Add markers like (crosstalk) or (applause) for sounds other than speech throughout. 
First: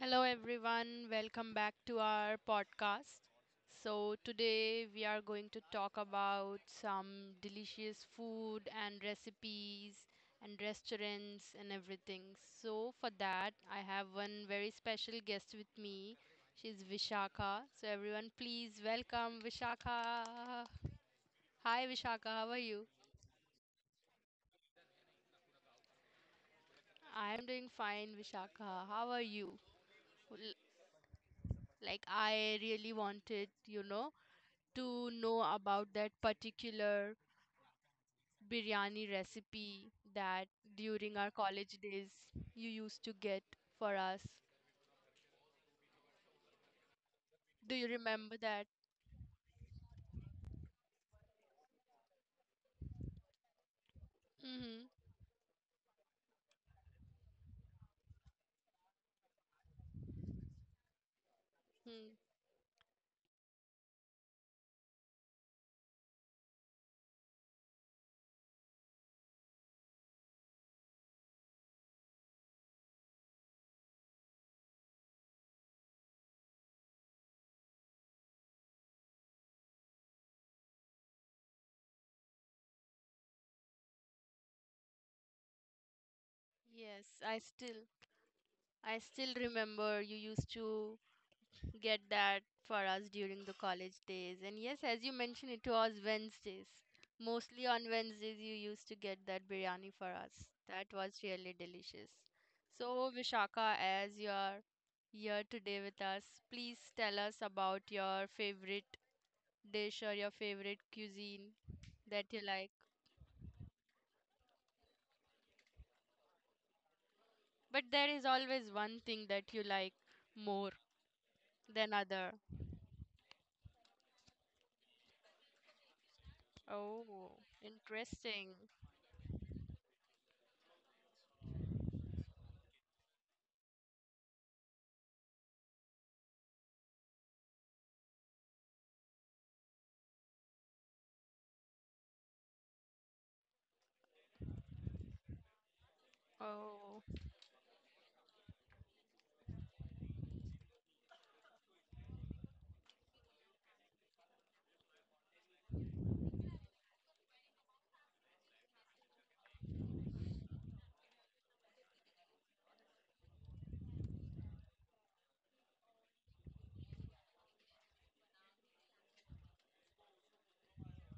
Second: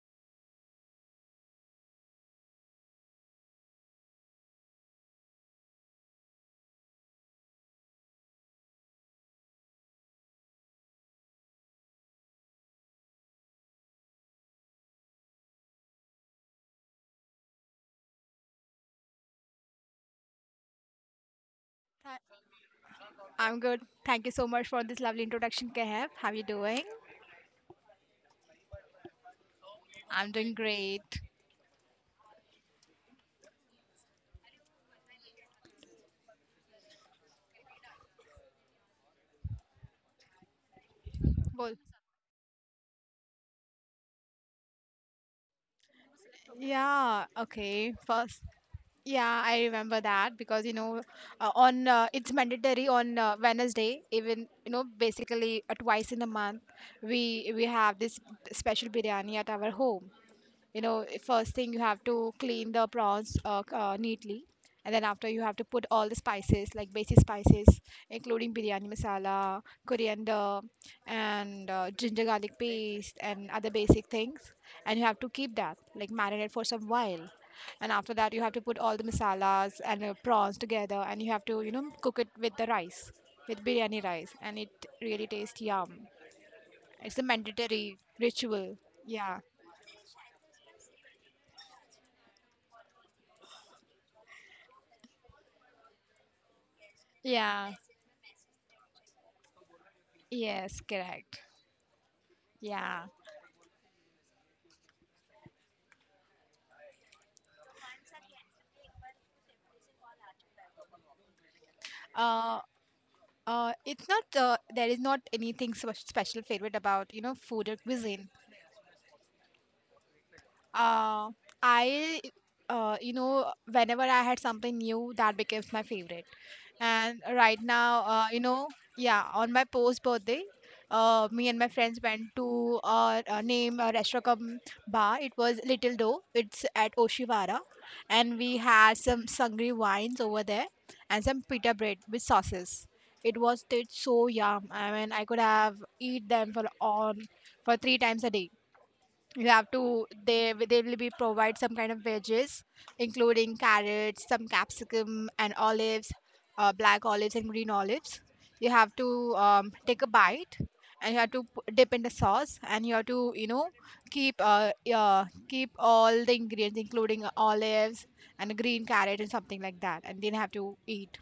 Hello, everyone. Welcome back to our podcast. So, today we are going to talk about some delicious food and recipes and restaurants and everything. So, for that, I have one very special guest with me. She's Vishaka. So, everyone, please welcome Vishaka. Hi, Vishaka. Th- How are you? I'm good. Thank you so much for this lovely introduction, Kehab. How you doing? I am doing fine, Vishaka. How are you? I'm L- doing great. Like, I really wanted, you know to know about that particular biryani recipe that during our Bol. college days you used to get for us. Yeah, Do you okay. remember First, that? yeah, I remember that because you know, on it's mandatory on Wednesday, even Mm-hmm. basically twice in a month. We have this special biryani at our home. First thing, you have to Hmm. clean the prawns neatly, and then after, you have to put all the spices, like basic spices, including biryani masala, coriander, and ginger garlic paste, and other basic things. And you have to keep that, like marinate, for some while, and after that you have to put all the masalas and prawns together, and you have to cook it with the rice, with biryani rice, and it really tastes yum. Yes, It's a I still mandatory ritual. I still Yeah, remember you used to get that for us during the college days. And yes, as you mentioned, it was Wednesdays. Mostly yeah. on Wednesdays, you used to get that biryani for us. Yes, That was correct. really delicious. Yeah. So, Vishaka, as you are here today with us, please tell us about your favorite dish or your favorite cuisine that you Uh, like. It's not, there is not anything special favorite about food or But there is cuisine. always one thing that you like more Uh, than I, other. Whenever I had something new, that becomes my favorite. And Oh, right now, interesting. Yeah, on my post birthday, me and my friends went to name a restaurant cum bar. It was Little Do. It's at Oshiwara, and we had some sangri wines over there and some pita bread with sauces. It was tastes so yum. I mean, I could have eat them for Oh. on for three times a day. You have to, they will be provide some kind of veggies, including carrots, some capsicum, and olives, black olives and green olives. You have to take a bite, and you have to dip in the sauce, and you have to keep keep all the ingredients, including olives and a green carrot and something like that, and then have to eat.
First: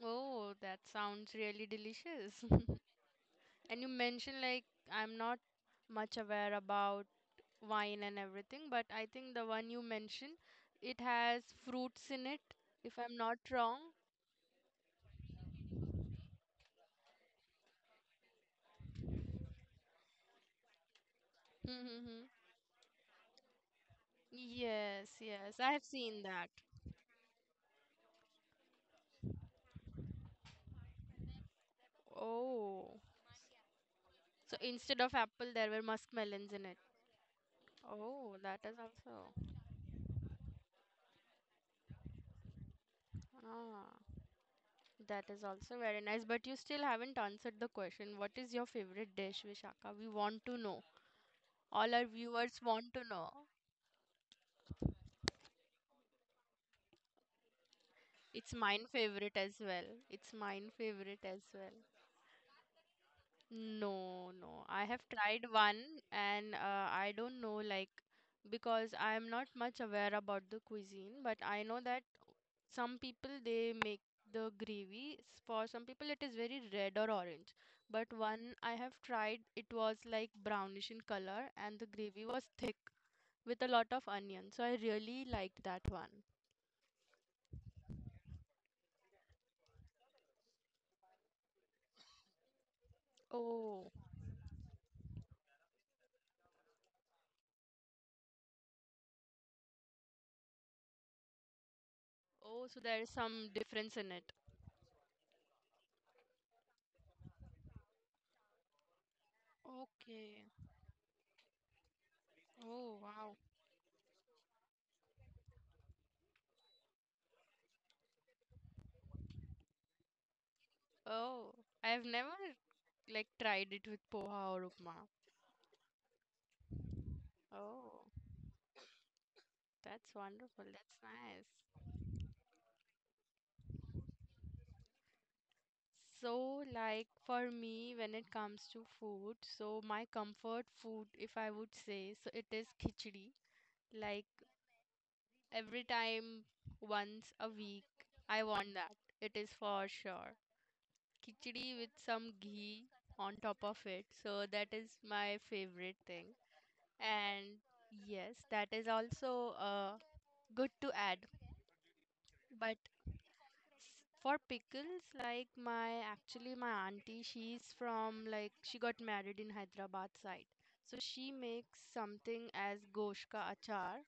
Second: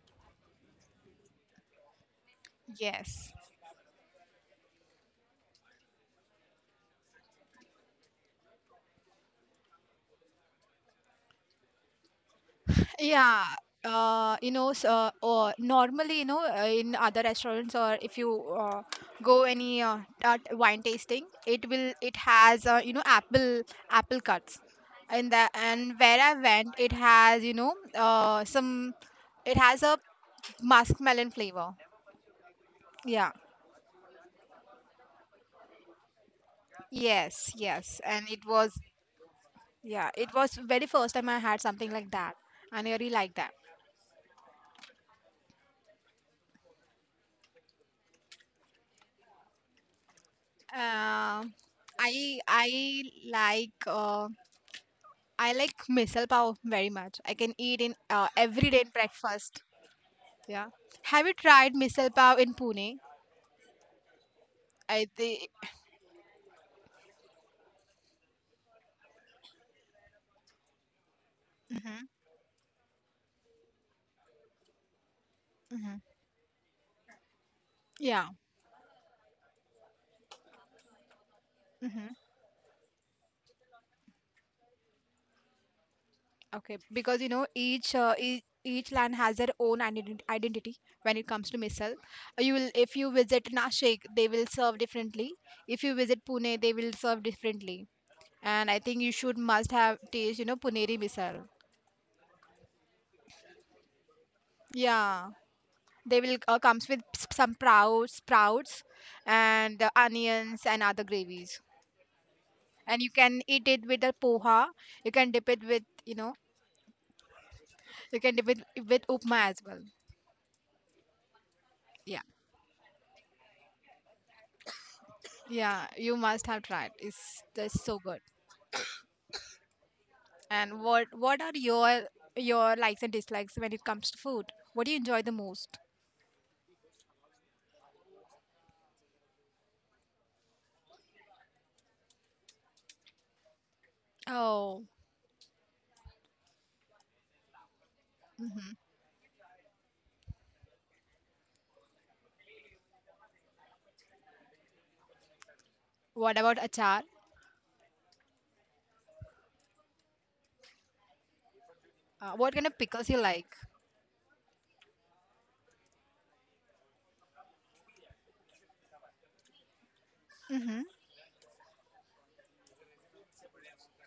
Oh, that sounds really delicious. (laughs) Yes. And you mentioned, like, I'm not much aware about wine and everything, but I think the one you mentioned, it has fruits in it, if I'm not Yeah, wrong. Or normally, in other restaurants, or if you uh, go any wine tasting, it Hmm. has, apple cuts. Yes, And the yes, I've and where seen I that. went, it has, some, it has a muskmelon flavor. Oh, Yeah, so instead of apple, there were muskmelons in it. yes, yes. And Oh, it was yeah, it was very first time I had something like that, and I really like that. ah, that is also very nice. But you still haven't answered the question. What is your favorite dish, Vishaka? We want to know. Um All our I viewers want to I know. like. Uh, I like misal pav very much. I can eat in It's every day mine in favorite as breakfast. well. It's Yeah. mine favorite Have you as tried well. misal pav in Pune? No, no. I have I think. tried one, and I don't know, like, because I am not much aware about the cuisine, but I know that Hmm. some people they make the gravy. For some Hmm. people, it is very red or orange. But Yeah. one I have tried, it was like brownish in color and the Hmm. gravy was thick with a lot of onion. So I really liked that one. Okay. Because each each land has their own identity when it comes to misal. You will If you visit Oh. Nashik, they will serve differently. If you visit Pune, they will serve differently. And I think you should must have taste Puneri misal. Oh, so there is some difference in it. Yeah. They will comes with some sprouts, and the Okay. onions and other gravies. Oh, And you wow. can eat it with a poha. You can dip it with you know. You can dip it with upma as well. Oh, I have Yeah, never like tried it with poha or upma. yeah. You must have tried. It's just so Oh, good. that's wonderful. And That's what are nice. your likes and dislikes when it comes to food? What do you enjoy the most? So, like for me, when it comes to food, so my comfort food, if I would say, so it is khichdi. Like Oh. every time, once a week, I Hmm. want that. It is for sure. Khichdi with some ghee on top of it. So that is my favorite thing. What about achar? And yes, that is also good to add. What kind But of pickles you like? s- for pickles, like my actually my auntie, she's from, like, she got married in Hyderabad side. Mm-hmm. So she makes something as gosh ka achar.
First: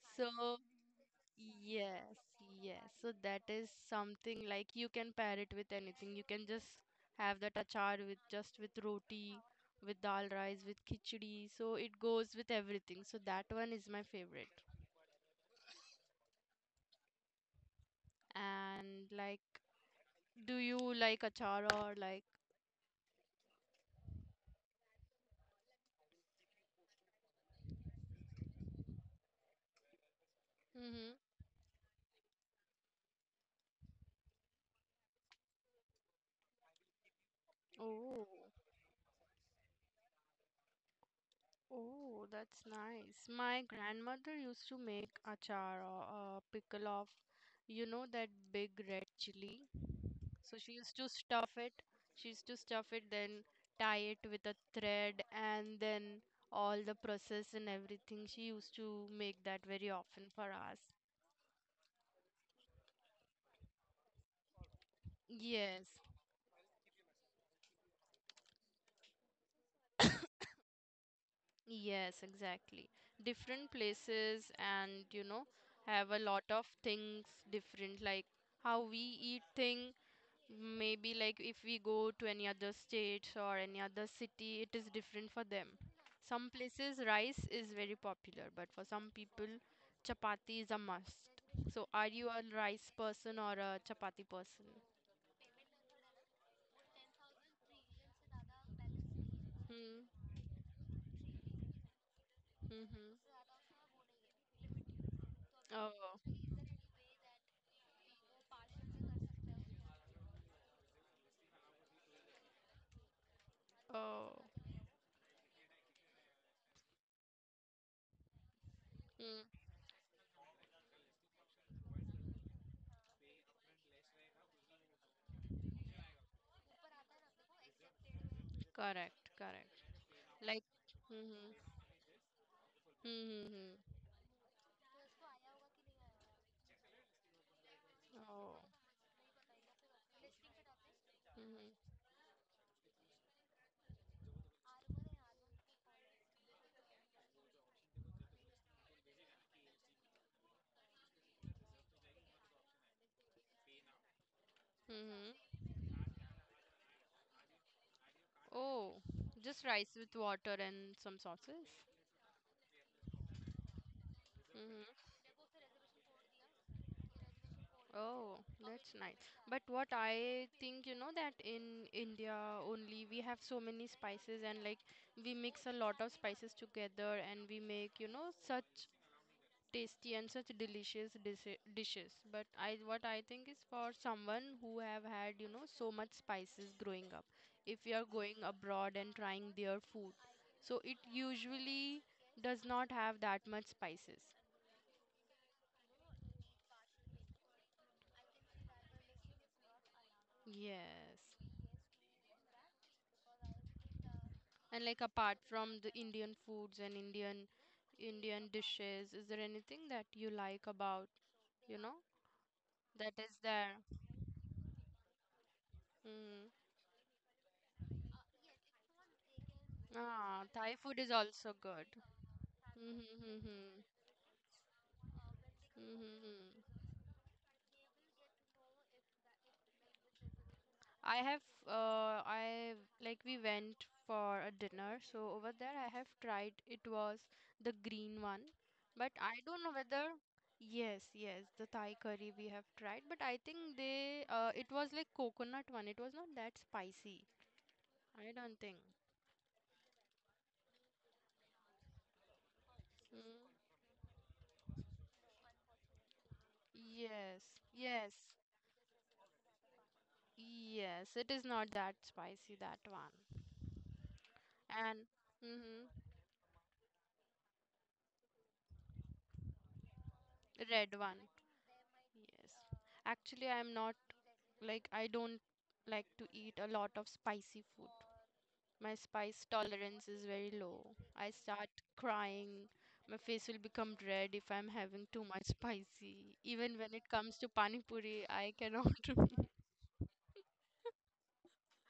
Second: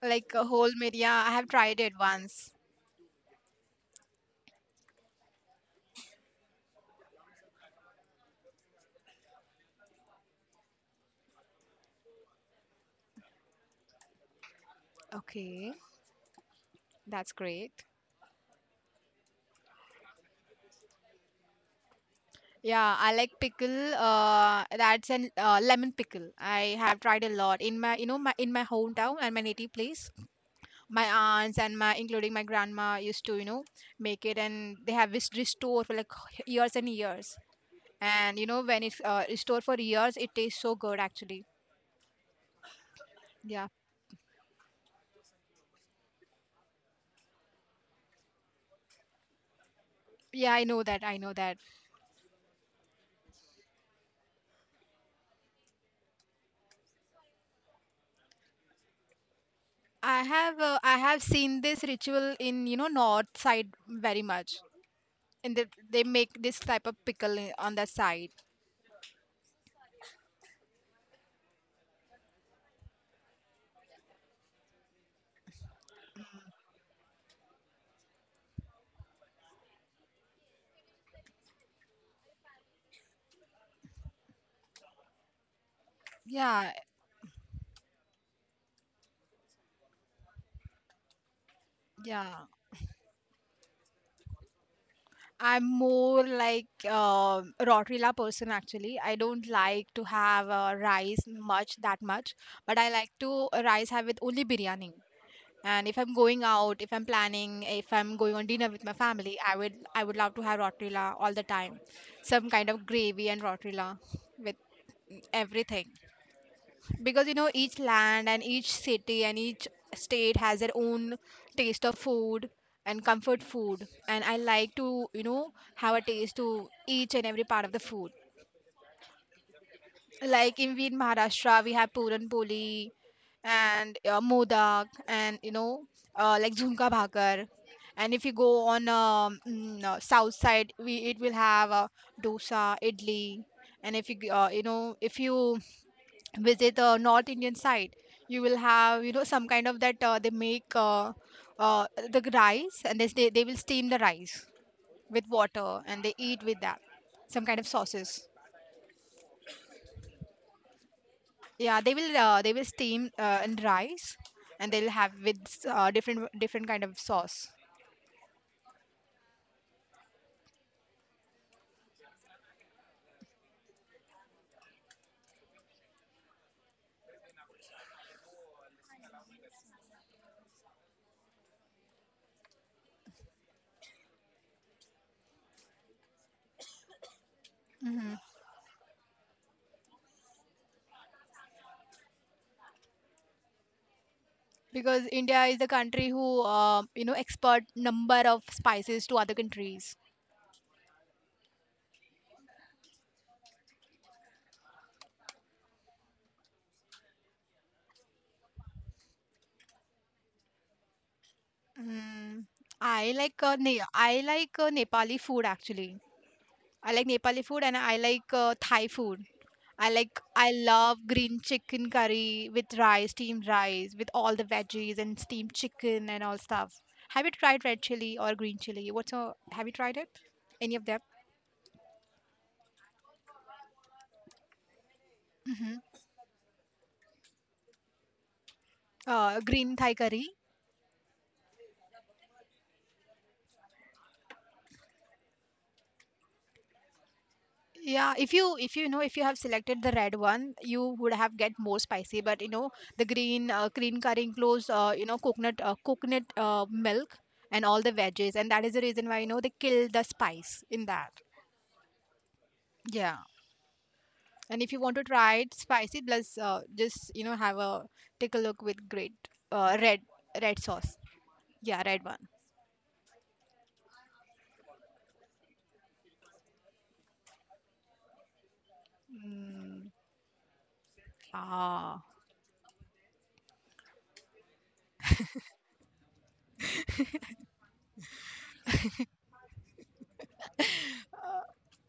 Like a So whole media, I have tried it yes, once. yes. So that is something like you can pair it with anything. You can just have that achar with just with roti, with dal rice, with khichdi. So it goes with everything. So that one is my favorite. Okay. That's great. And, like, do you like achara or like? Yeah, I like pickle. That's an lemon pickle. I have tried a lot in my, you know, my in my hometown and my native place. My Mm-hmm. aunts and including my grandma, used to, make it, and they have this restore for like years and years. Oh, And when it's restored for years, it tastes so good actually. oh, that's nice. My Yeah, grandmother used to make achar or pickle of, you know, that big red chili. yeah, So I she know used that. to I know stuff that. it. She used to stuff it, then tie it with a thread, and then all the process and everything. She used to make that very often for us. I have seen this ritual in, north side very much, and they Yes, they make this type of pickle on the side. yes, exactly. Different places, and have a lot of things different, like how we eat thing, maybe like if we go to any other states or any other city, it is different for them. Some Yeah. places rice is very popular, but for some people chapati is a must. So are you a Yeah, rice person or a chapati person? I'm more like Rotrila person actually. I don't like to Hmm. have rice much that much, but I like to Mm-hmm. rice have with only biryani. And if I'm Oh. going out, if I'm planning, if I'm going on dinner with my family, I would love to have Rotrila all the time. Some kind of gravy and Rotrila Oh. with everything. Because each land and each city and Hmm. each state has their own taste of food and comfort food, and I like to have a taste to each and every part of the food, Correct, correct. like, Like, in we in mm-hmm. Maharashtra, we have puran poli Mm-hmm. and modak, and like jhumka bhakar. And if you go Oh. on south side, we it will Mm-hmm. have dosa, idli. And if you g- you know if you visit north indian side, you will have, some kind of that, they make, rice. And they will steam the rice with Mm-hmm. water, and they eat with that some kind of sauces. Oh, just rice with water and some sauces. Yeah, they will steam and rice, and they'll Mm-hmm. have with different kind of sauce. Oh, that's nice. But what I think, you know, that in India only we have so many spices, and like we mix a lot of spices together, and we make, you know, such tasty and such delicious dishes. But I, what I think is, for someone who have had so much spices growing up, if you are Hmm. going abroad and trying their food, so it usually does not have that much spices. Because India is the country who export number of spices to other countries. Yes. And, like, apart from the Indian foods and Indian dishes, is there anything that you like about, you know Mm. that i is like uh, there? ne- i like uh, Nepali food actually. Mm. I like Nepali food, and I like Thai food. I like Ah, I Thai food love is green also good. chicken curry with rice, Mm-hmm, steamed mm-hmm. rice with all the veggies and steamed Mm-hmm. chicken and all Mm-hmm. stuff. Have you tried red chili or green chili? Have you tried it? Any of them? I have, I like, we went for a dinner, so over there I Hmm. have tried. It was the green one, but I don't know Green Thai whether. curry. Yes, yes, the Thai curry we have tried, but I think it was like coconut one. It was not that spicy. Yeah, I if don't you if think. you know if you have selected the red one, you would have get more spicy. But the Mm, green curry includes, coconut coconut milk yes, and all the yes, veggies, and that is the reason why they kill the spice in that. yes. It is not that spicy, that Yeah, one, and if you want and to try it mm-hmm, spicy, plus just have a take a look with great uh, red red red sauce. one. Yeah, red one. Yes. Actually, I'm not, like, I don't like to eat a lot of spicy food. My spice Mm. tolerance is very low. I start Ah. crying. My face will become red if I'm having too much spicy. Even when it comes to pani puri, I cannot. (laughs)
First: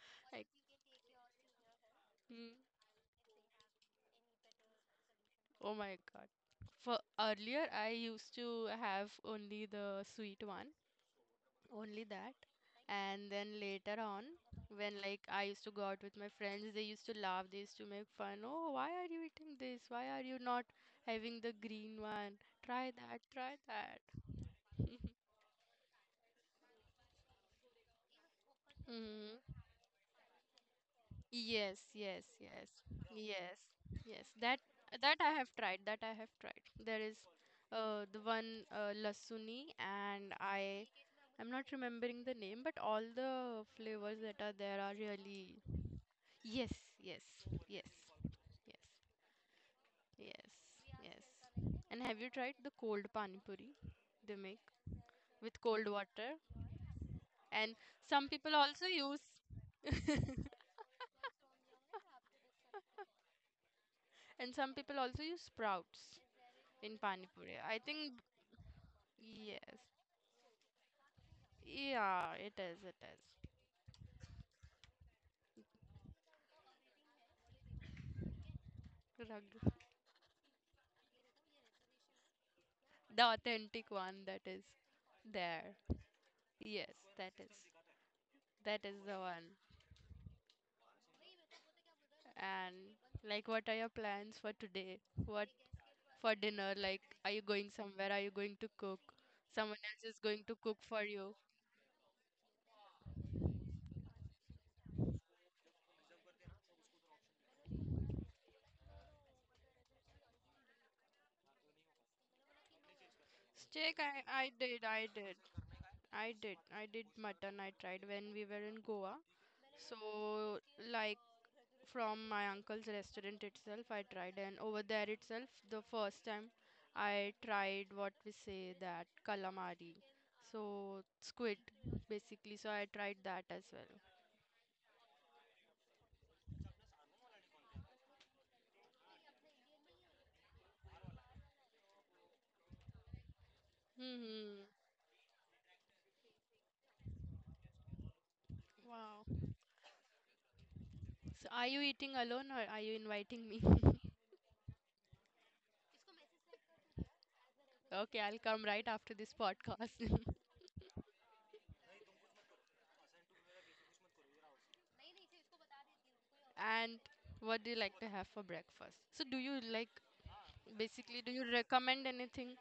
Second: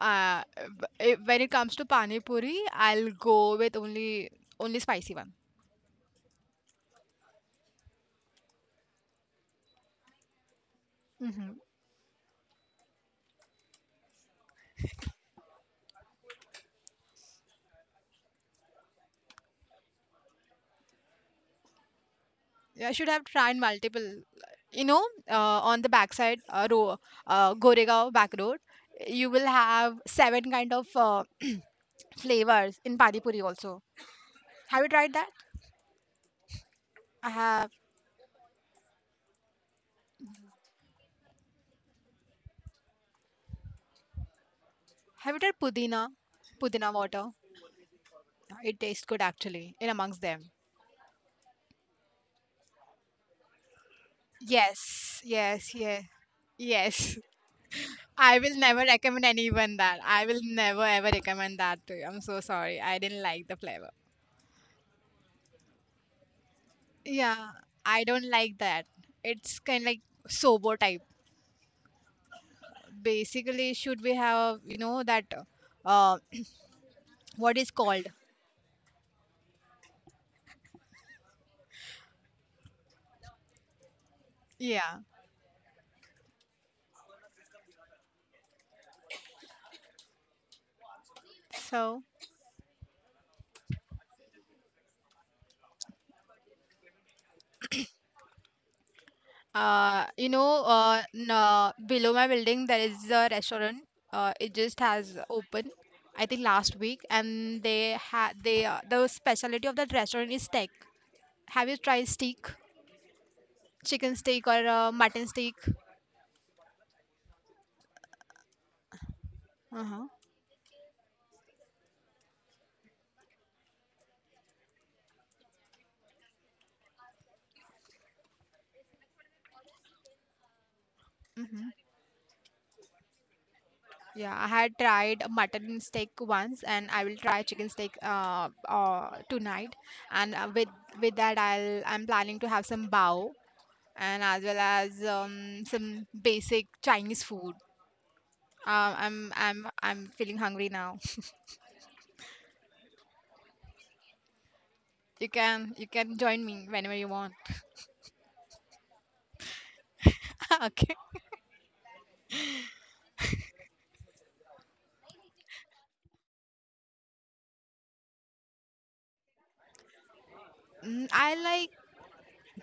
Uh, Like, when it comes to pani mm, puri, I'll go with only spicy one. oh my God. For earlier, I used to have only the sweet one, Hmm. only that, and then later on, when, like, I used to go out with my friends, they used to laugh, they used to make fun. Oh, why are you eating this? Why are you not having the green one? Try I should that, have try tried that. multiple. You know, on the backside row, Goregaon back road, you will Mm. have seven kind of Yes, (clears throat) yes, yes, flavors in pani puri yes, also. yes. that Have you tried that that? I have tried. There is I have. The one, lasuni, and I'm not remembering the name, but all the flavors that are there are Have really. you tried pudina? Yes, Pudina yes, water. yes. It Yes, tastes good actually, in amongst them. yes, yes. And have you tried the cold pani puri they make Yes, with yes, cold yes, water? yes. And some I will people never also use recommend anyone that. I will never ever recommend that to you. I'm so sorry. I didn't like the flavor. and some people also use sprouts in pani Yeah, puri, I I think. don't like that. It's Yes. kind of like sobo type. Yeah, it is, it is. Basically, should we have, that, uh what is called? Rugged. The authentic one that is Yeah. there. Yes, that is. That is the one. So, And, like, what are your plans for today? What for dinner? Like, are you going somewhere, are you going to cook, someone else is going to cook for you? no, below my building there is a restaurant. It just has opened, I think last week, and they had they the specialty of that restaurant is steak. Have you tried steak? Steak? Chicken I steak or did I mutton did steak. I did I did mutton, I tried when we were in Goa. So, Uh-huh. like, from my uncle's restaurant itself I tried, and over there itself the first time I tried what we say that calamari, so Hmm. squid basically, so I tried that as well. Yeah, I had tried mutton steak once, and I will try chicken steak tonight. And with that, I'm planning to have some bao, and as well Hmm. as some basic Chinese food. Um, I'm Wow. I'm I'm feeling hungry now. So are you eating alone, or are you inviting me? (laughs) You can join me whenever you want. Okay, I'll come right after this podcast. (laughs) (laughs) Okay. And what do you like to have for breakfast? So, do you like Mm, basically, do I you like recommend anything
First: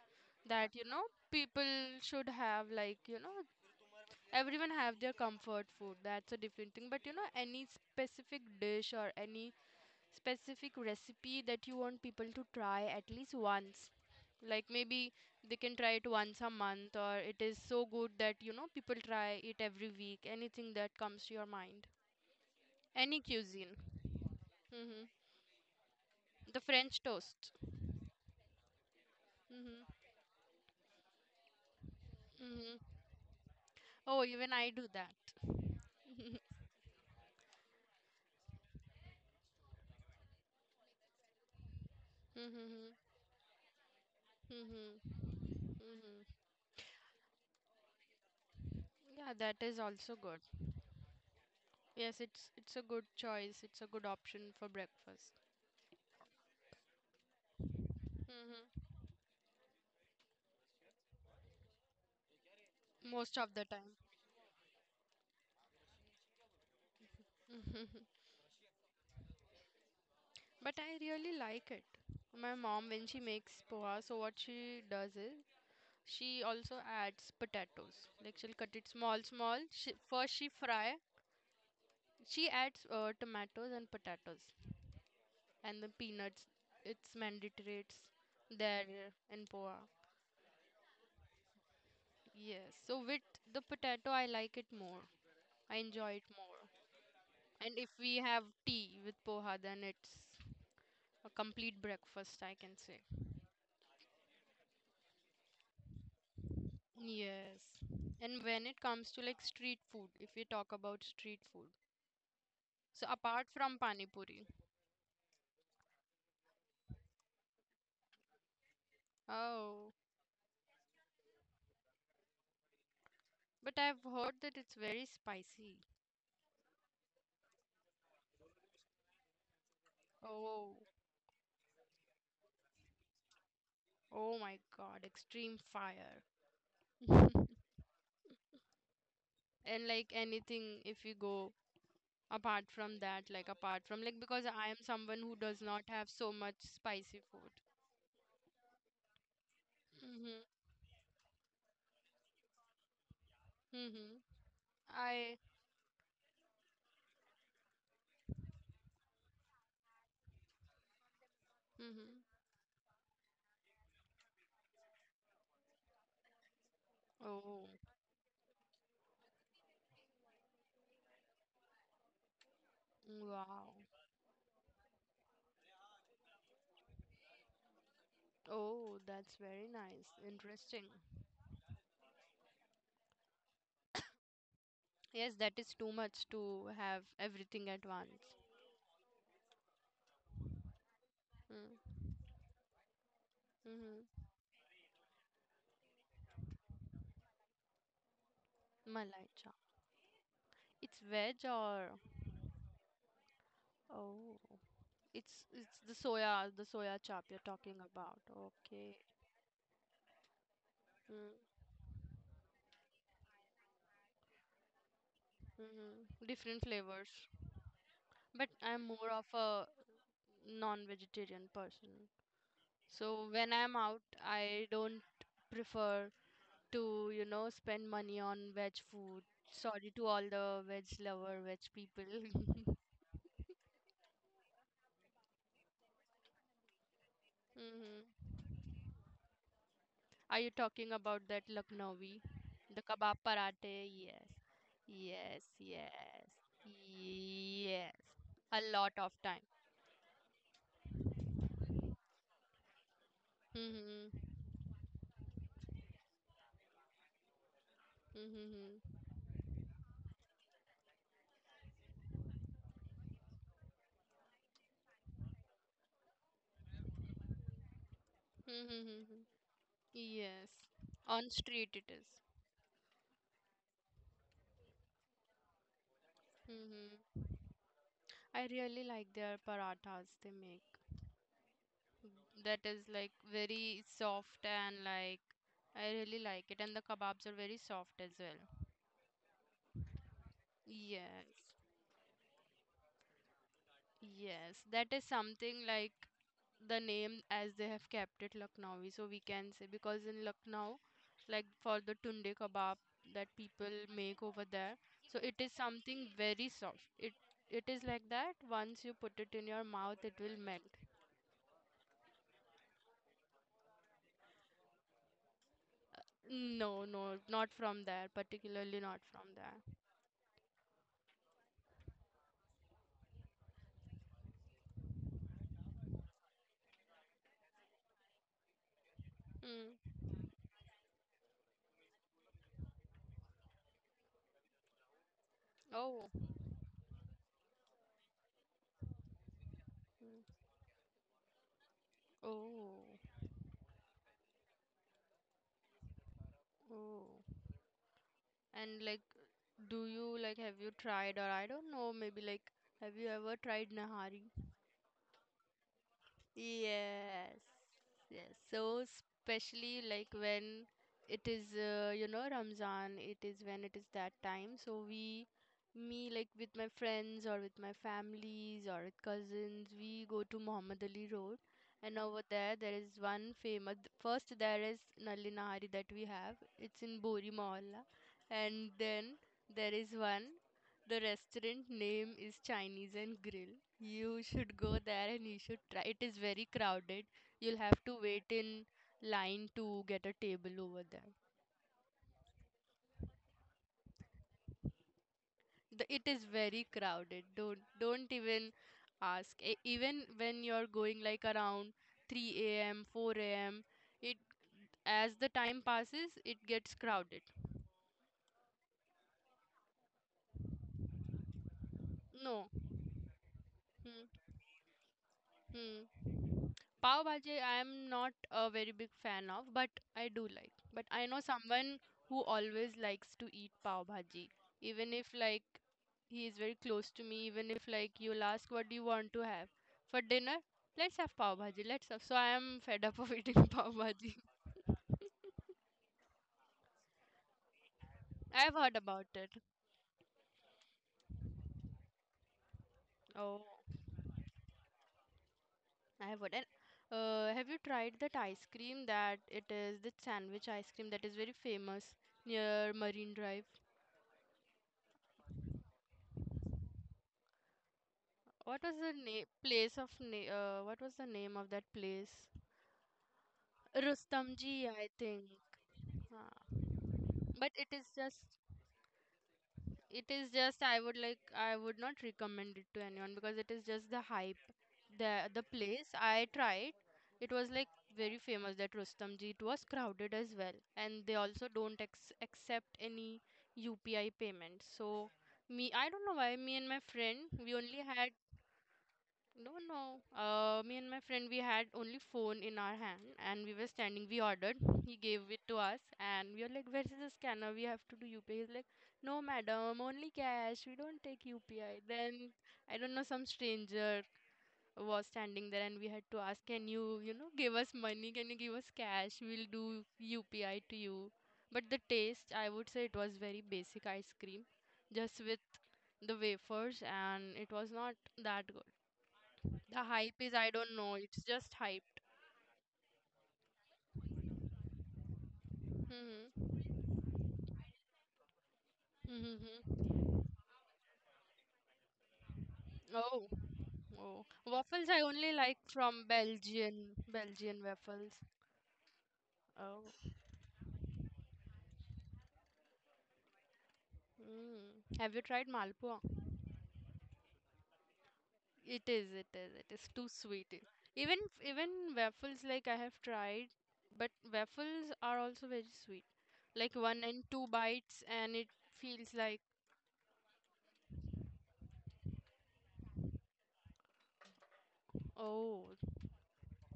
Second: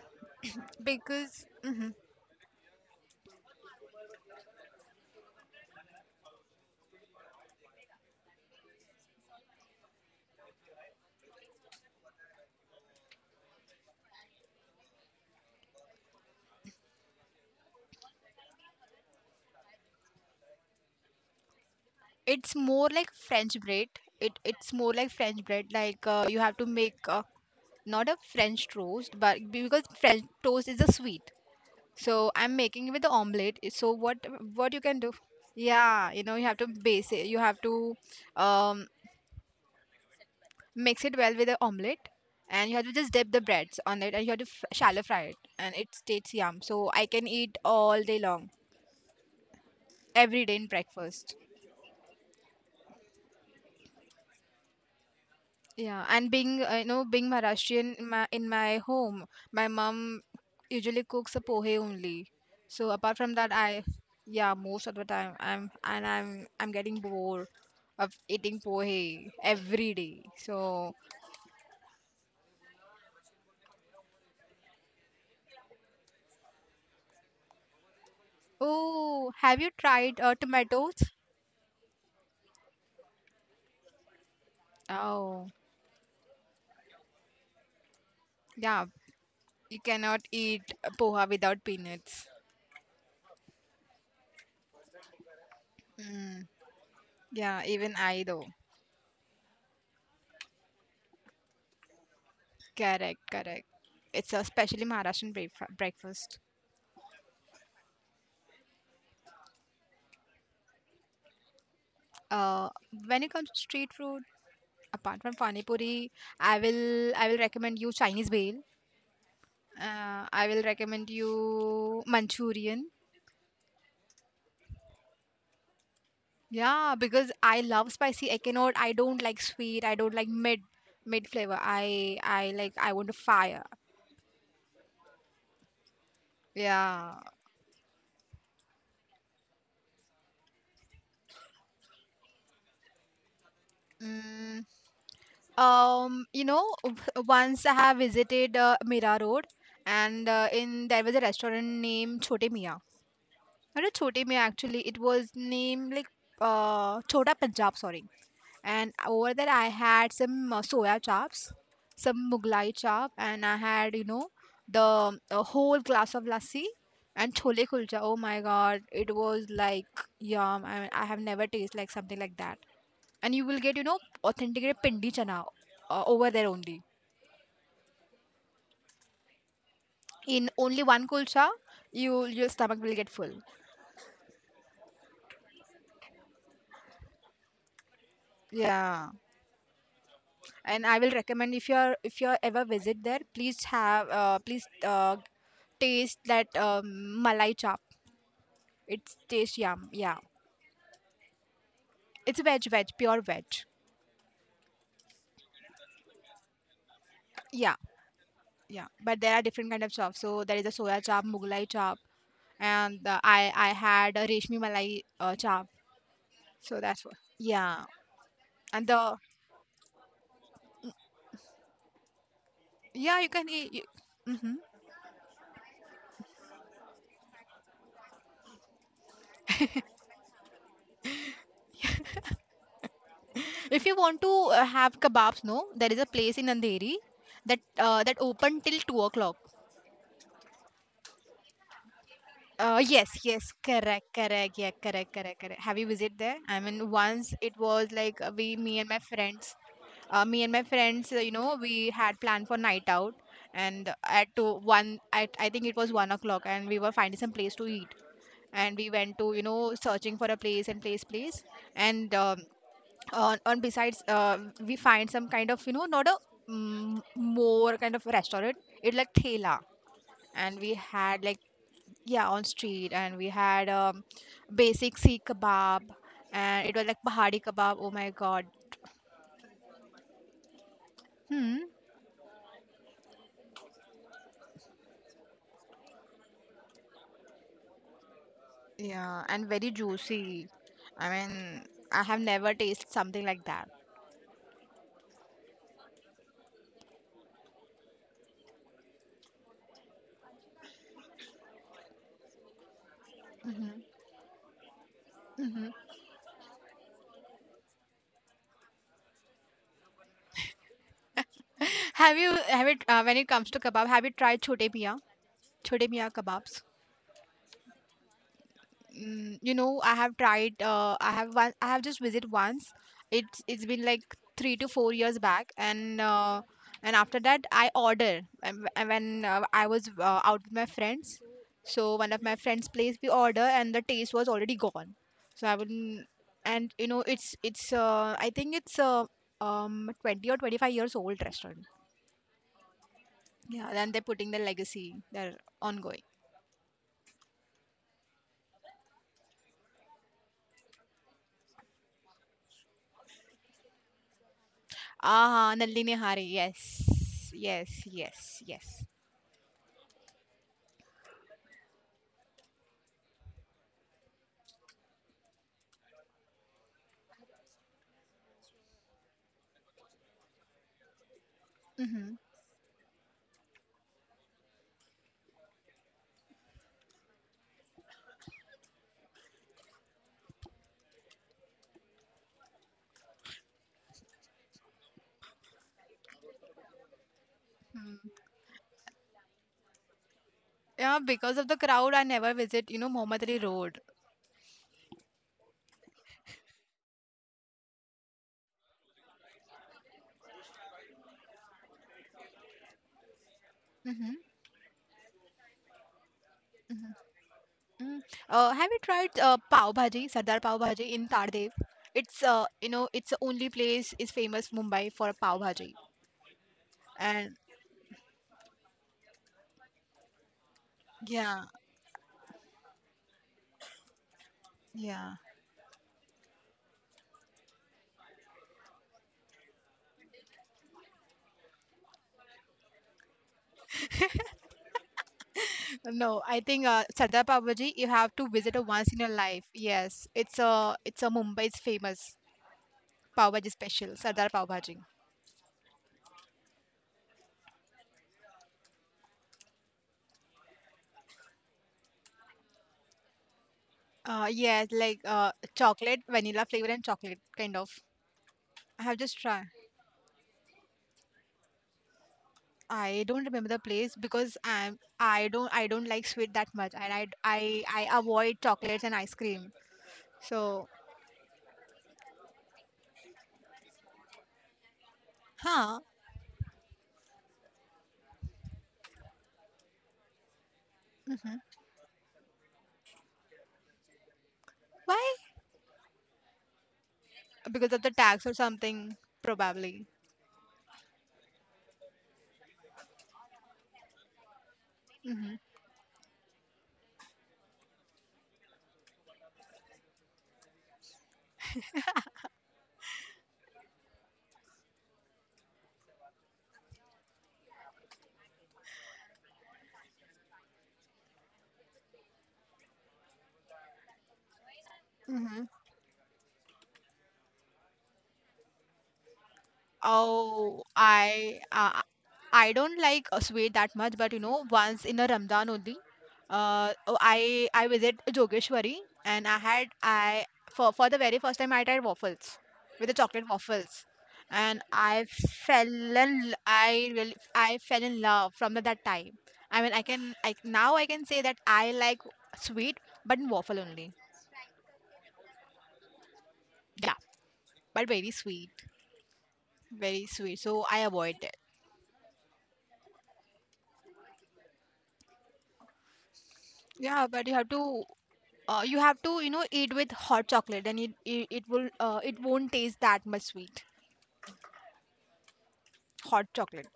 that because. people Mhm. should have, like, everyone have their comfort food. That's a different thing, but any specific dish or any specific recipe that you want people to try at least once. Like, maybe they can try it once a month, or it is so good that people try it every week. Anything that comes to your mind. It's more like Any French cuisine. bread. It's more Hmm. like French bread. Like, you have The to make, French toast. not a French toast, but because Hmm. French toast is a sweet. So I'm making it Hmm. with the omelette. So what Oh, even I what you do can do? that. Yeah, you have to base it. You have to um, mix it well with the omelette, and you have Hmm. to just dip the breads on it, and you have to shallow Hmm. fry it, and it tastes Hmm. yum. So I can eat all day long, Yeah, that is also good. every day in breakfast. Yes, it's a good choice. It's a good option for breakfast. Yeah, and being, being Maharashtrian, in my Hmm. home, my mom usually cooks a pohe only. So apart from Most that, of the I time. yeah most of the time I'm and I'm I'm getting bored of eating pohe every day. But So I really like it. My mom, when she makes poha, so what she does is she also adds potatoes. Like, she'll cut it small, oh, small. have you tried First she fry. tomatoes? She adds tomatoes and potatoes. Oh And the peanuts, it's mandatories yeah, there in poa. you cannot eat a poha without peanuts. Yes, so with the potato I like it more, I enjoy it Mm, more. yeah, And if even we I have though. tea with poha, then it's a complete breakfast, I can say. Correct, correct. It's a specially Maharashtrian breakfast. Yes. And when it comes to, like, street food, if we talk about street food, uh, so when it apart comes to from street pani food, puri. apart from pani puri, I will recommend you Chinese bale. Oh, I will recommend you Manchurian. but I've heard that it's very spicy. Yeah, because I love spicy. I cannot. I don't like sweet. I don't like mid Oh. mid flavor. I like. I want a fire. Oh my God, extreme fire. Yeah. (laughs) And, like, anything if you go apart from that, like apart from, like, because Mm. I am someone who does not have so much spicy food. Once I have visited Mira Road, and Mm-hmm. In there was a restaurant named Chote Mia. अरे Mm-hmm. छोटे में actually it was I. named like Chota Punjab, sorry. And over there I had some soya chops, Mm-hmm. some Mughlai chop, and I had the a whole glass of lassi and chole Oh, kulcha. Oh my God, it was like yum. I have never tasted like something like that. And you will wow. get authenticated pindi chana over there only. Oh, that's very nice, In only interesting. one kulcha, your stomach will get full. Yes, that is too much to have everything at once. Yeah. And I will recommend if you're if you are ever visit there, please have Mm-hmm. Please taste that malai chop. It's Malai chap, taste yum, yeah. it's veg or? It's veg, pure veg. Oh, it's the soya chop you're Yeah. talking about. Yeah, Okay. but there are different kind of chops. So there is a soya chop, mughlai chop, and I had a reshmi malai chop. Mm-hmm. Different So that's what, flavors. yeah. But I'm And more the of a non-vegetarian person. yeah, you So can when eat I'm out, hmm. I don't prefer to, you know, spend money on veg food. Sorry to all the veg lover, veg people. (laughs) (laughs) If you want to have kebabs, no, there is a place in Andheri that that Hmm. open till 2 o'clock. Are you talking about that Lucknowi? The Yes, kebab yes, parate? correct, Yes. correct, yeah, correct, correct, Yes, correct. Have you visited there? yes. I mean, once it was Yes. like A me and lot my of time. friends, me and my friends, we had planned for night out, and at Hmm. I think it was 1 o'clock, and we were finding some place to eat, and we Hmm. went to, you know, searching for a place and place, and on besides, we find some kind of, you know, not a mm, more kind of restaurant, Hmm. it like Hmm. thela, Yes. and we had On like, street it is. yeah, on street. And we had basic Sikh kebab, and it was like Hmm. Pahadi kebab. Oh my God. I really like their parathas they make. Hmm. That is like very soft, and, like, I really like it, and the kebabs are very soft as well. Yeah, and very juicy. I Yes. mean, I have never tasted something like that. Yes, that is something like the name as they have kept it Lucknowi so we can say because in Lucknow like for the tunde kebab that people Hmm. make over there so it is Hmm. something very soft it is like that once you put it in your mouth it will melt. (laughs) Have you have it, when it comes to kebab, have you tried chote miya kebabs? No, no, not from there. Particularly not from Mm, you there. know, I have tried. I have one. I have just visit once. It's been like 3 to 4 years back, and after that I order. And and when I was Mm. Out with my friends. So one of my friends' place we order, and the taste was already gone. So I wouldn't. Oh. And you know, it's it's. I think it's Mm. 20 or 25 years old restaurant. Oh. Yeah, then they're putting the legacy. They're ongoing. Oh. And like, do you like have you tried or I don't know, maybe like have you ever tried Nahari? Ah, Nalini Hari. Yes, Yes, yes, yes. yes, So especially like when it is, you know, Ramzan, it is when it is that time. So we, me like with my friends or with my families or with cousins, we go to Muhammad Ali Road, and Mm-hmm. over there there is one famous. First there is Nalli Nahari that we have. It's in Bori Mohalla, and then there is one. The restaurant name is Chinese and Grill. You should go there and you should try. It is very crowded. You'll have to Mm. wait in line to get a table over Yeah, there. because of the crowd, I never visit, you know, Mohammed Ali Road. The, it is very crowded. Don't even ask. Even when you're going like around 3 a.m., 4 a.m., it Mm-hmm. as the time passes, it gets crowded. Mm-hmm. Mm. Have you tried Pav Bhaji, Sardar Pav Bhaji in Tardev? It's No. you know, it's the only place is Hmm. famous Mumbai for Pav Bhaji. Hmm. Pav bhaji, And I am not a very big fan of, but I do like. But I know yeah, someone who always likes to eat pav bhaji, even if yeah. like he is very close to me, even if like you'll ask what do you want to have for dinner, let's have pav bhaji. Let's have. So I am fed up of eating (laughs) pav bhaji. (laughs) No, I think Sardar Pav Bhaji you have to I have visit it heard once in about your it. life. Yes, it's a Mumbai's famous Pav Oh, Bhaji special, Sardar Pav Bhaji. I have heard. And have you tried that ice cream that it is the sandwich ice cream that is very famous near Marine Drive? Yes, like chocolate, vanilla flavor and chocolate kind of. What was I the have just name tried. place of what was the name of that place? I don't remember the place because Rustamji, I think. I don't like sweet that Uh, much, and but I avoid chocolates and ice cream. it is just So I would like I would not recommend it to anyone because it is just the hype. The huh? place I tried, it was like very famous that Rustamji. It was crowded as well, and they also Hmm. don't accept any UPI payments. So Why? me, I don't know why. Me and my friend, we Because of only the had tax or something no, probably. no. Me and my friend, we had only phone in our hand, and we were standing. We ordered. He gave Mm-hmm. it to us, and we were like, "Where's the scanner? We have to do UPI." He's like, "No, madam, only cash. We don't take UPI." Then I don't know, some stranger was standing there, and we had to ask, "Can you, you know, give us money? Can you give us cash? We'll do UPI to you." But the taste, I would say, it was very basic ice cream, just Mm-hmm. with the wafers, and it was not that good. The hype is I Oh, don't know. It's just hyped. I don't like sweet that much, but you know, once in a Ramadan only, Hmm. Oh, I visit Jogeshwari, and I had Hmm. I for the very first time I tried waffles with the chocolate Oh, waffles, oh. and Waffles I I only like fell from Belgian I Belgian fell in waffles. love from the, that time. I mean, I Oh. can I now I can say that I like sweet, but in waffle only. Mm. Have you tried Malpua? Yeah, but very sweet, It is. It is. It is very too sweet. sweet. So I avoid Even it. even waffles like I have tried, but waffles are also very sweet. Like one Yeah, and but you two have to bites, and it you have feels to, you like know, eat with hot chocolate, and it will it won't taste that much sweet. oh, Hot chocolate.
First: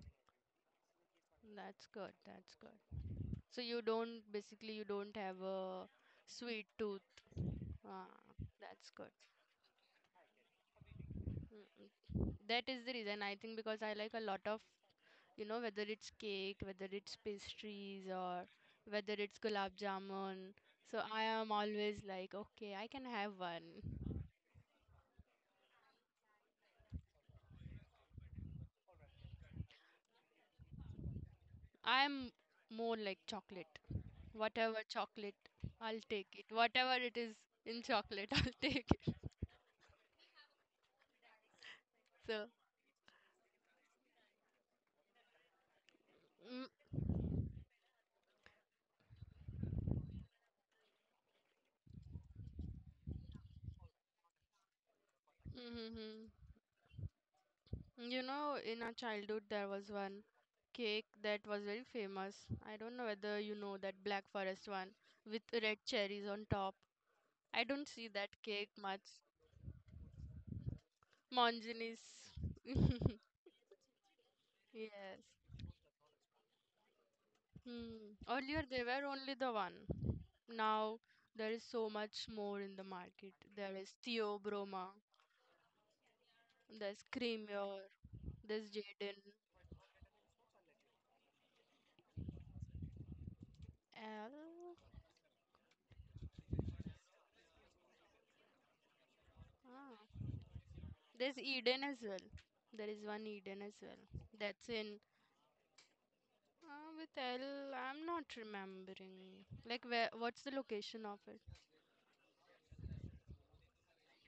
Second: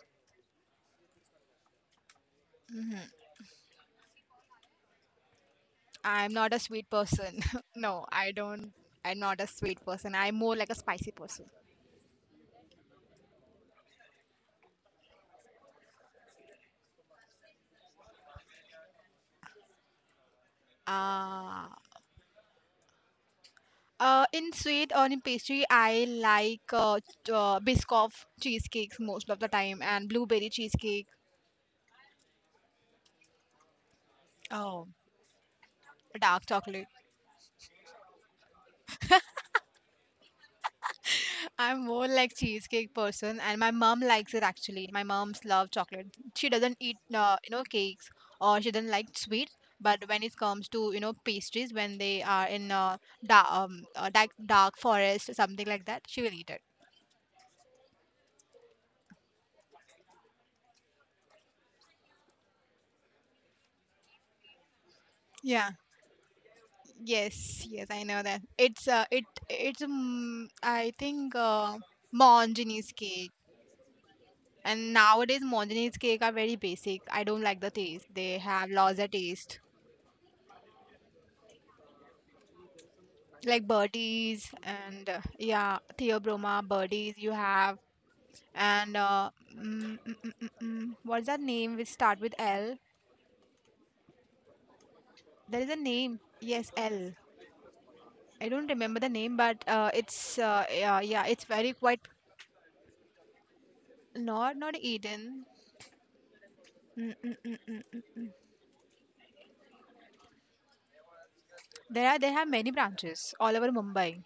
that's good. That's good. Hmm. So you don't basically you don't have a I'm not a sweet sweet tooth. person. (laughs) No, Ah, I don't. that's good. I'm not a sweet person. I'm more like a spicy person. Mm, that is the reason I think because I like a lot of, you know, whether it's cake, whether it's pastries, or whether it's gulab jamun. So I am Ah, always like, okay, I can have one. In sweet or in pastry I like biscoff cheesecakes most of the time, and blueberry cheesecake. I'm more like chocolate. Whatever Oh. chocolate, I'll take Dark it. chocolate. Whatever it is in chocolate, (laughs) I'll take it. I'm more like So, cheesecake person, and my mom likes it actually. My mom's love chocolate. She doesn't mm, eat, you know, cakes, or she doesn't like sweet. But when it comes to, you know, pastries, when they are in dark, dark forest or something like that, she mm-hmm. will eat it. You know, in our childhood, there was one cake that was very famous. I don't know whether you know that black forest one with Yeah. red cherries on top. I Yes. Yes. don't I see know that that. cake It's much. It it's I think Mongenis. Mongenie's cake. And Yes. nowadays, Mongenie's cake are very basic. I don't like the taste. Hmm. They Earlier, have they lost were their only the taste. one. Now, there is so much more in the market. Like There is birdies Theobroma, and yeah, theobroma, there's birdies, you have. Creamier, there's And Jaden. What's that name which start with L? Uh, There is a name, yes, L. I don't remember the name, but ah, it's yeah, yeah, There's it's very Eden as quite. well. There is one Eden as well. Not That's not in, Eden. With mm, mm, L, mm, mm. I'm not remembering. Like, where? What's the location of it? There are many branches all over Mumbai.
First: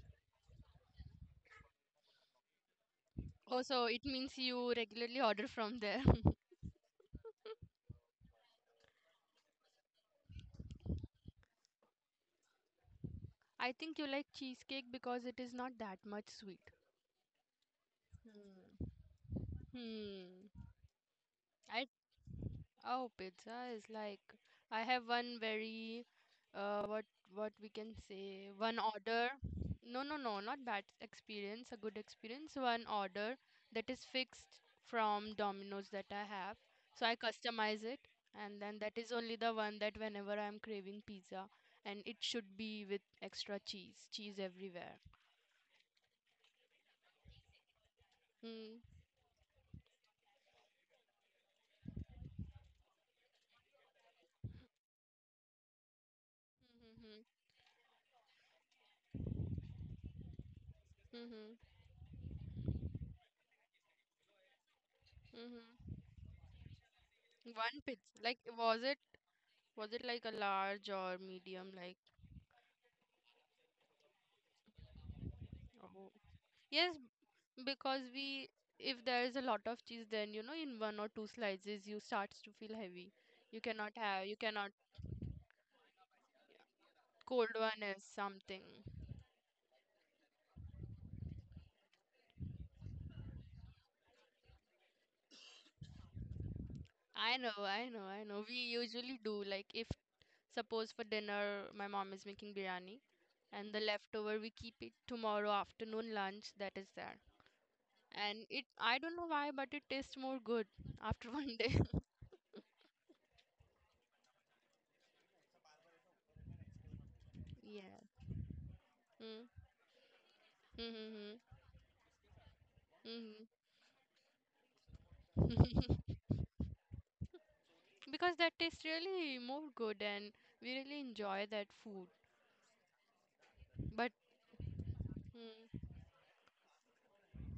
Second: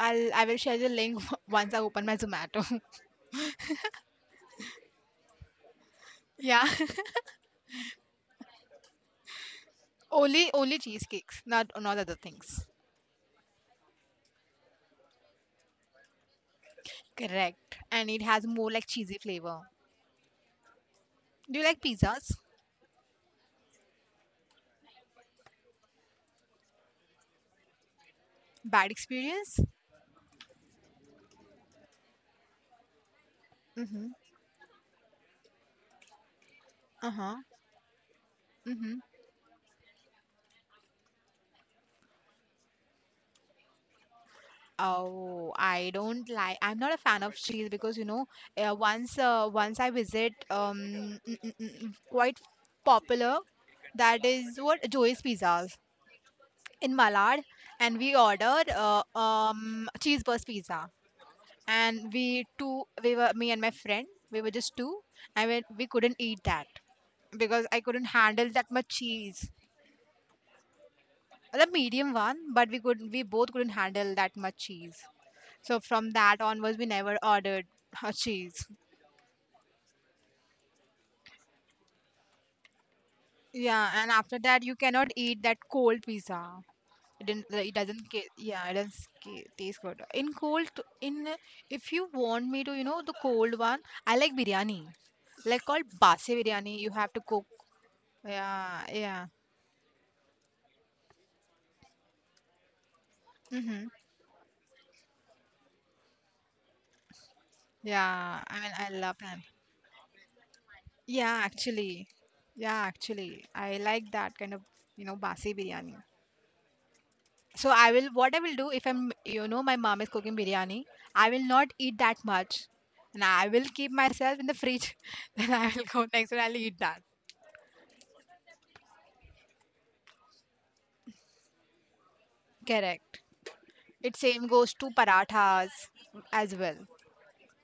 I will share the link (laughs) once I open my Zomato. Oh, so it means you regularly order from there. (laughs) Yeah, (laughs) only cheesecakes, not other things. (laughs) I think you like cheesecake because it is not that much sweet. Correct, and it has more like cheesy flavor. Hmm. Do you like I pizzas? oh, pizza is like I have one very uh what what we can say one Bad order. experience? No, no, no, not bad experience, a good experience. One order that Mm-hmm. is fixed from Domino's that I have. So I Uh-huh. customize it and then Mm-hmm. that is only the one that whenever I'm craving pizza, and it should be with extra cheese, cheese everywhere. Oh, I don't like. I'm not a fan of cheese because you know, Mm. Once I visit um quite popular, that is what Joey's Pizzas in Mm-hmm. Malad, and we ordered cheese burst pizza, Mm-hmm. and we were me and my friend we were just two, and we Mm-hmm. couldn't eat that because I One couldn't pizza. Like handle that much cheese. was it like a large or The medium like medium one, but we could we both couldn't handle that much cheese. So from oh. that onwards, we Yes, never ordered because a we, cheese. if there is a lot of cheese, then you know, in one or two slices, you starts to feel heavy. You Yeah, cannot and have, after you that, cannot, you cannot eat that cold pizza. It didn't. cold It one is doesn't. Ca- Yeah, something. it doesn't taste good. In cold, in if you want me to, you know, the cold one, I like biryani, like called basi biryani. You have to I cook. know, I know, I know. We Yeah, usually yeah. do, like, if suppose for dinner, my mom is making biryani, and the Mm-hmm. leftover, we keep it tomorrow afternoon lunch that is there. Yeah, And I it, mean, I I love don't know that. why, but it tastes more good after (laughs) Yeah, one day. actually. Yeah, actually, I like that kind of, you know, basi biryani. So I will Yeah. what I will do if I'm, you Mm. know, my mom is cooking biryani, I Mm-hmm. will not eat that much. And I Mm-hmm. will keep myself in the fridge. (laughs) Then I will (laughs) go next and I'll eat that. Because that tastes really more good and we really enjoy that food. Correct. It But same goes to parathas mm, as well.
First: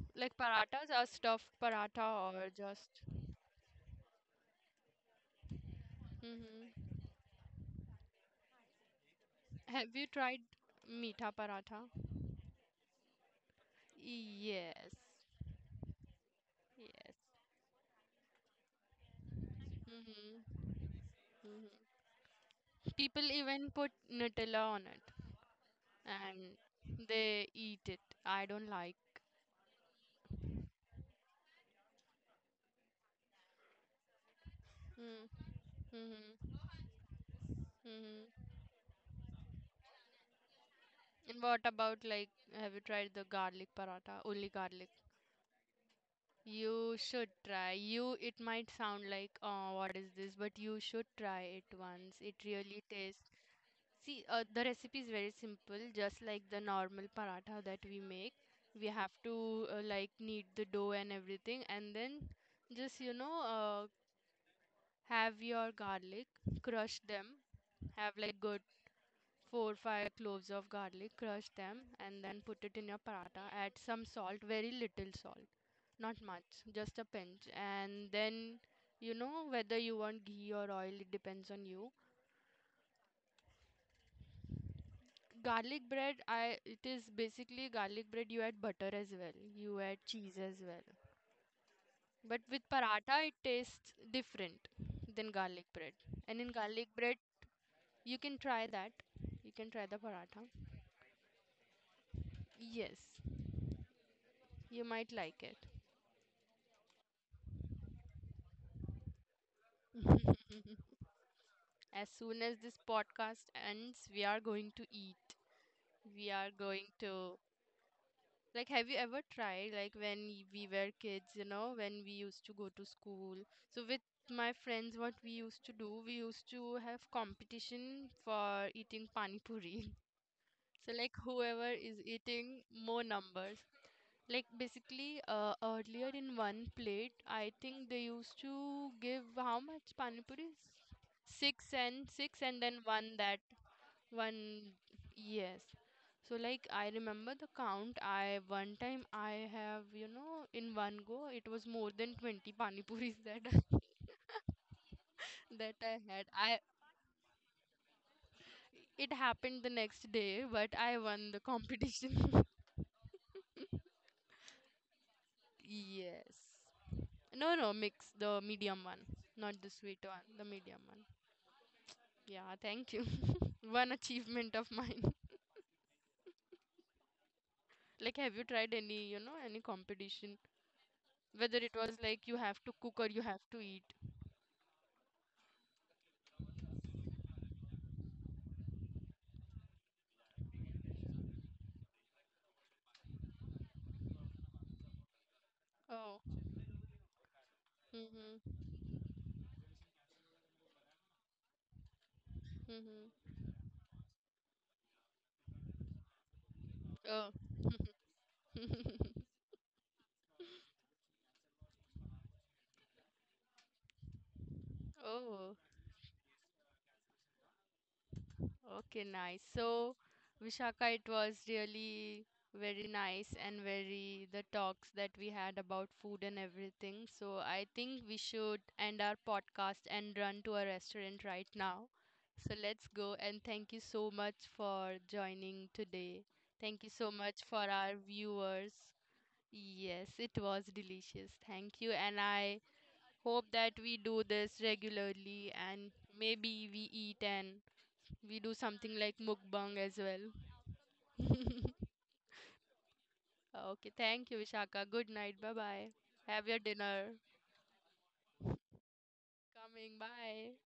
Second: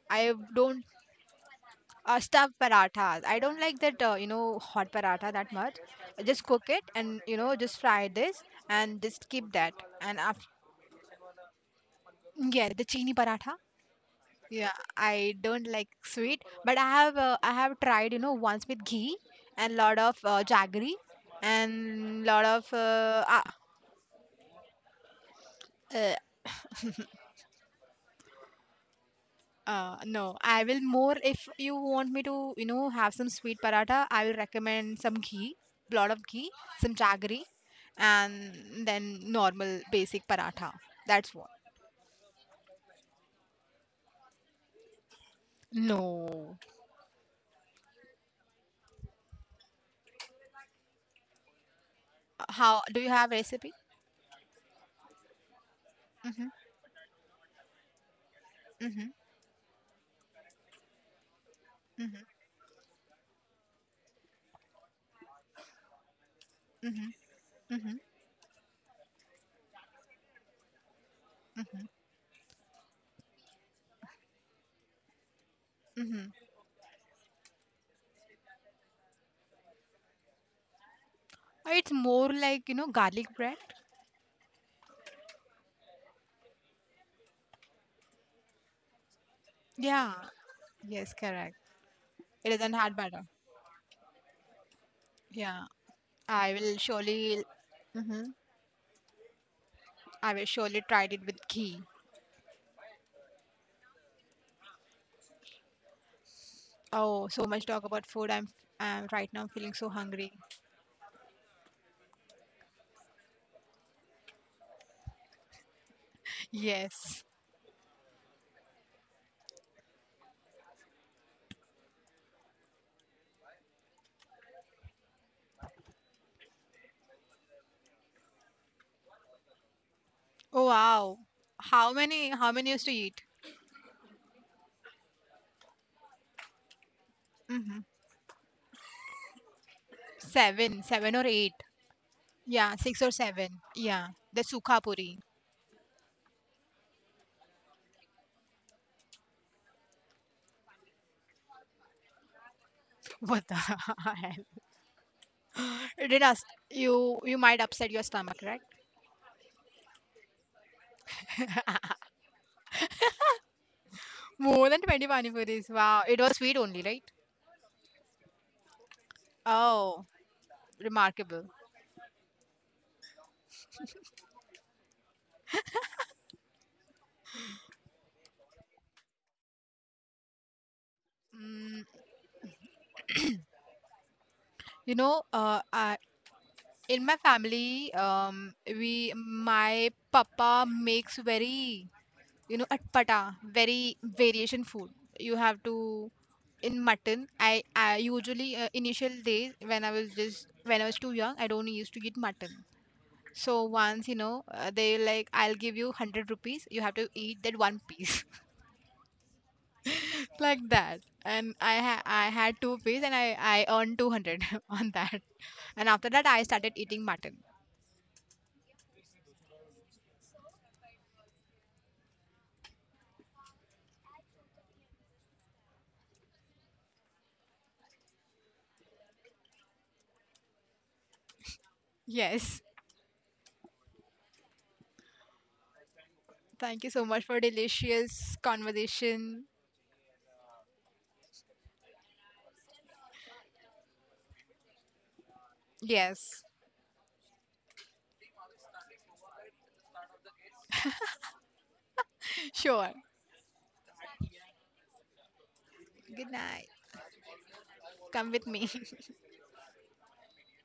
I like don't. parathas are stuffed paratha or Stuffed just. parathas. I don't like that you know hot paratha that much. I just cook it Hmm. and, you know, just fry this and just keep that. Have you And tried after, meatha paratha? yeah, the chini paratha. Yeah, Yes, I don't like sweet, but yes. I have tried, you know, once with ghee and lot of Hmm. jaggery Hmm. and lot of People even put Nutella on it uh, and they eat it. I don't like. No. I will more if you want me to, you know, have some sweet paratha. I will recommend some Mm-hmm. ghee, lot of ghee, some jaggery, Mm-hmm. and then normal basic paratha. That's And what. what about like have you tried the garlic paratha? Only garlic. No. You should try. You, it might sound like, oh, what is this? But you should try it once. It How really do you tastes. have recipe? See, the recipe is very simple, just Mm-hmm, like the normal paratha that we make. We mm-hmm, have to like knead the dough and everything, and mm-hmm, then just, you know, have your garlic, crush them, mm-hmm, mm-hmm, have like good four, five cloves of garlic, crush them, mm-hmm, and then put it in your paratha, add some salt, very little salt, not mm-hmm. much, just a pinch, and then you know whether you want ghee or oil, it depends on you. It's more like, you know, garlic bread. Garlic bread, I it is basically garlic bread, you add butter as well, you add Yeah, cheese as well, yes, correct. but It with doesn't had paratha butter. it tastes different than Yeah, garlic bread. And in I will garlic bread surely, you mhm, can try that, you can try the I will paratha, surely try it with ghee. yes, you might like it. Oh, so much talk about food. I'm right now feeling so hungry. As soon as this podcast ends, we are going to eat. We are going Yes. to like have you ever tried like when we were kids, you know, when we used to go to school. So with my friends what we used to do, we used to have competition for eating pani puri. (laughs) Oh So like wow. whoever How is many? How eating many used to more eat? numbers. Like basically earlier in one plate, I Hmm. think they used to give how much pani puris? Seven, or eight. Six and six and Yeah, then six or one that seven. Yeah, the one, sukha puri. yes. So like I remember the count. I one time I have, you know, in one go it was more than 20 pani puris (laughs) What the that (laughs) hell? that I It did had. us. I You might upset your stomach, right? it happened the next day, but I won the competition. (laughs) More than 20 pani puris. Wow, it was Yes. sweet only, right? No, no, mix the medium one, not the sweet Oh, one, the medium one. remarkable. Yeah, thank you. (laughs) One achievement of mine. (laughs) Like, have you tried any, you know, any competition? Whether it Mm, was like you have to cook or you have to eat. you know, uh, I, in my family, we my papa makes very, you know, atpata, very variation food. You have to Oh. in mutton. I usually Hmm. Initial days when I was just when I was too young, I don't used to eat mutton. Mm-hmm. So once, you know, they like, I'll give you 100 rupees. You have to Oh, eat that one piece. Like that, and I had two piece, and I earned 200 (laughs) on that. oh, And after that I started eating mutton. okay, nice. So, Vishaka, it was really very nice and very the talks that we had about food and everything. So, I think we should end our podcast and run to a restaurant right now. So, Yes. let's go and thank you so much for joining today. Thank Thank you you so so much much for for our delicious viewers. conversation. Yes, it was delicious. Thank you, and I hope that we do this regularly and Yes. maybe we eat and we do something like mukbang as well. (laughs) Sure. Okay, thank you, Vishaka. Good night. Bye bye. Good Have your night. dinner. Come with me. Coming. Bye.